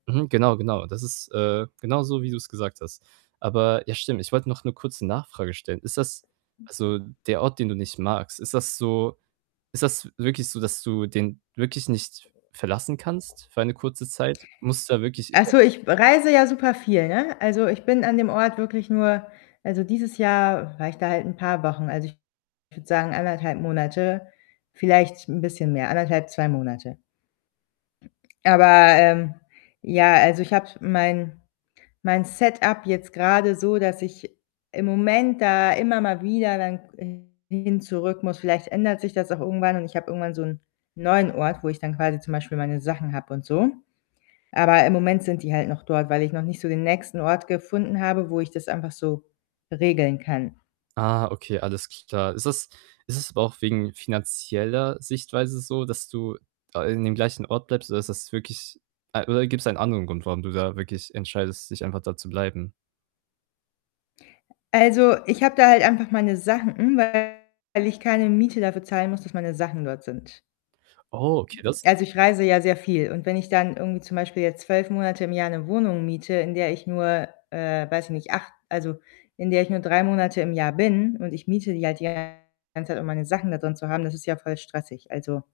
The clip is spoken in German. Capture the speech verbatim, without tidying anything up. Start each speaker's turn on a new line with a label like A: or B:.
A: Mhm, genau, genau. Das ist, äh, genauso wie du's gesagt hast. Aber ja, stimmt, ich wollt noch 'ne kurze Nachfrage stellen: Ist das also, der Ort, den du nicht magst, ist das so ist das wirklich so, dass du den wirklich nicht verlassen kannst für eine kurze Zeit? Musst du da wirklich?
B: Also,
A: [unintelligible]
B: ich be reise ja super viel, ne? Also, ich bin an dem Ort wirklich nur also, dieses Jahr war ich da halt 'n paar Wochen. Also, ich würde sagen, anderthalb Monate, vielleicht 'n bisschen mehr, anderthalb, zwei Monate. Aber, ähm, ja, also, ich habe mein mein Setup jetzt grade so, dass ich im Moment da immer mal wieder dann hin zurück muss. Vielleicht ändert sich das auch irgendwann und ich habe irgendwann so 'n neuen Ort, wo ich dann quasi zum Beispiel meine Sachen habe und so. Aber im Moment sind die halt noch dort, weil ich noch nicht so den nächsten Ort gefunden habe, wo ich das einfach so regeln kann.
A: Ah, okay, alles klar. Ist das ist das aber auch wegen finanzieller Sichtweise so, dass du da, ah, in dem gleichen Ort bleibst? Oder ist das wirklich a oder gibt's einen anderen Grund, warum du da wirklich entscheidest, dich einfach da zu bleiben?
B: Also, ich habe da halt einfach meine Sachen, hm, weil ich keine Miete dafür zahlen muss, dass meine Sachen dort sind.
A: Oh, okay, das
B: Also, ich reise ja sehr viel und wenn ich dann irgendwie zum Beispiel jetzt zwölf Monate im Jahr 'ne Wohnung miete, in der ich nur, äh, weiß ich nicht, acht also, in der ich nur drei Monate im Jahr bin und ich miete die halt die ganze Zeit, um meine Sachen da drin zu haben, das ist ja voll stressig. Also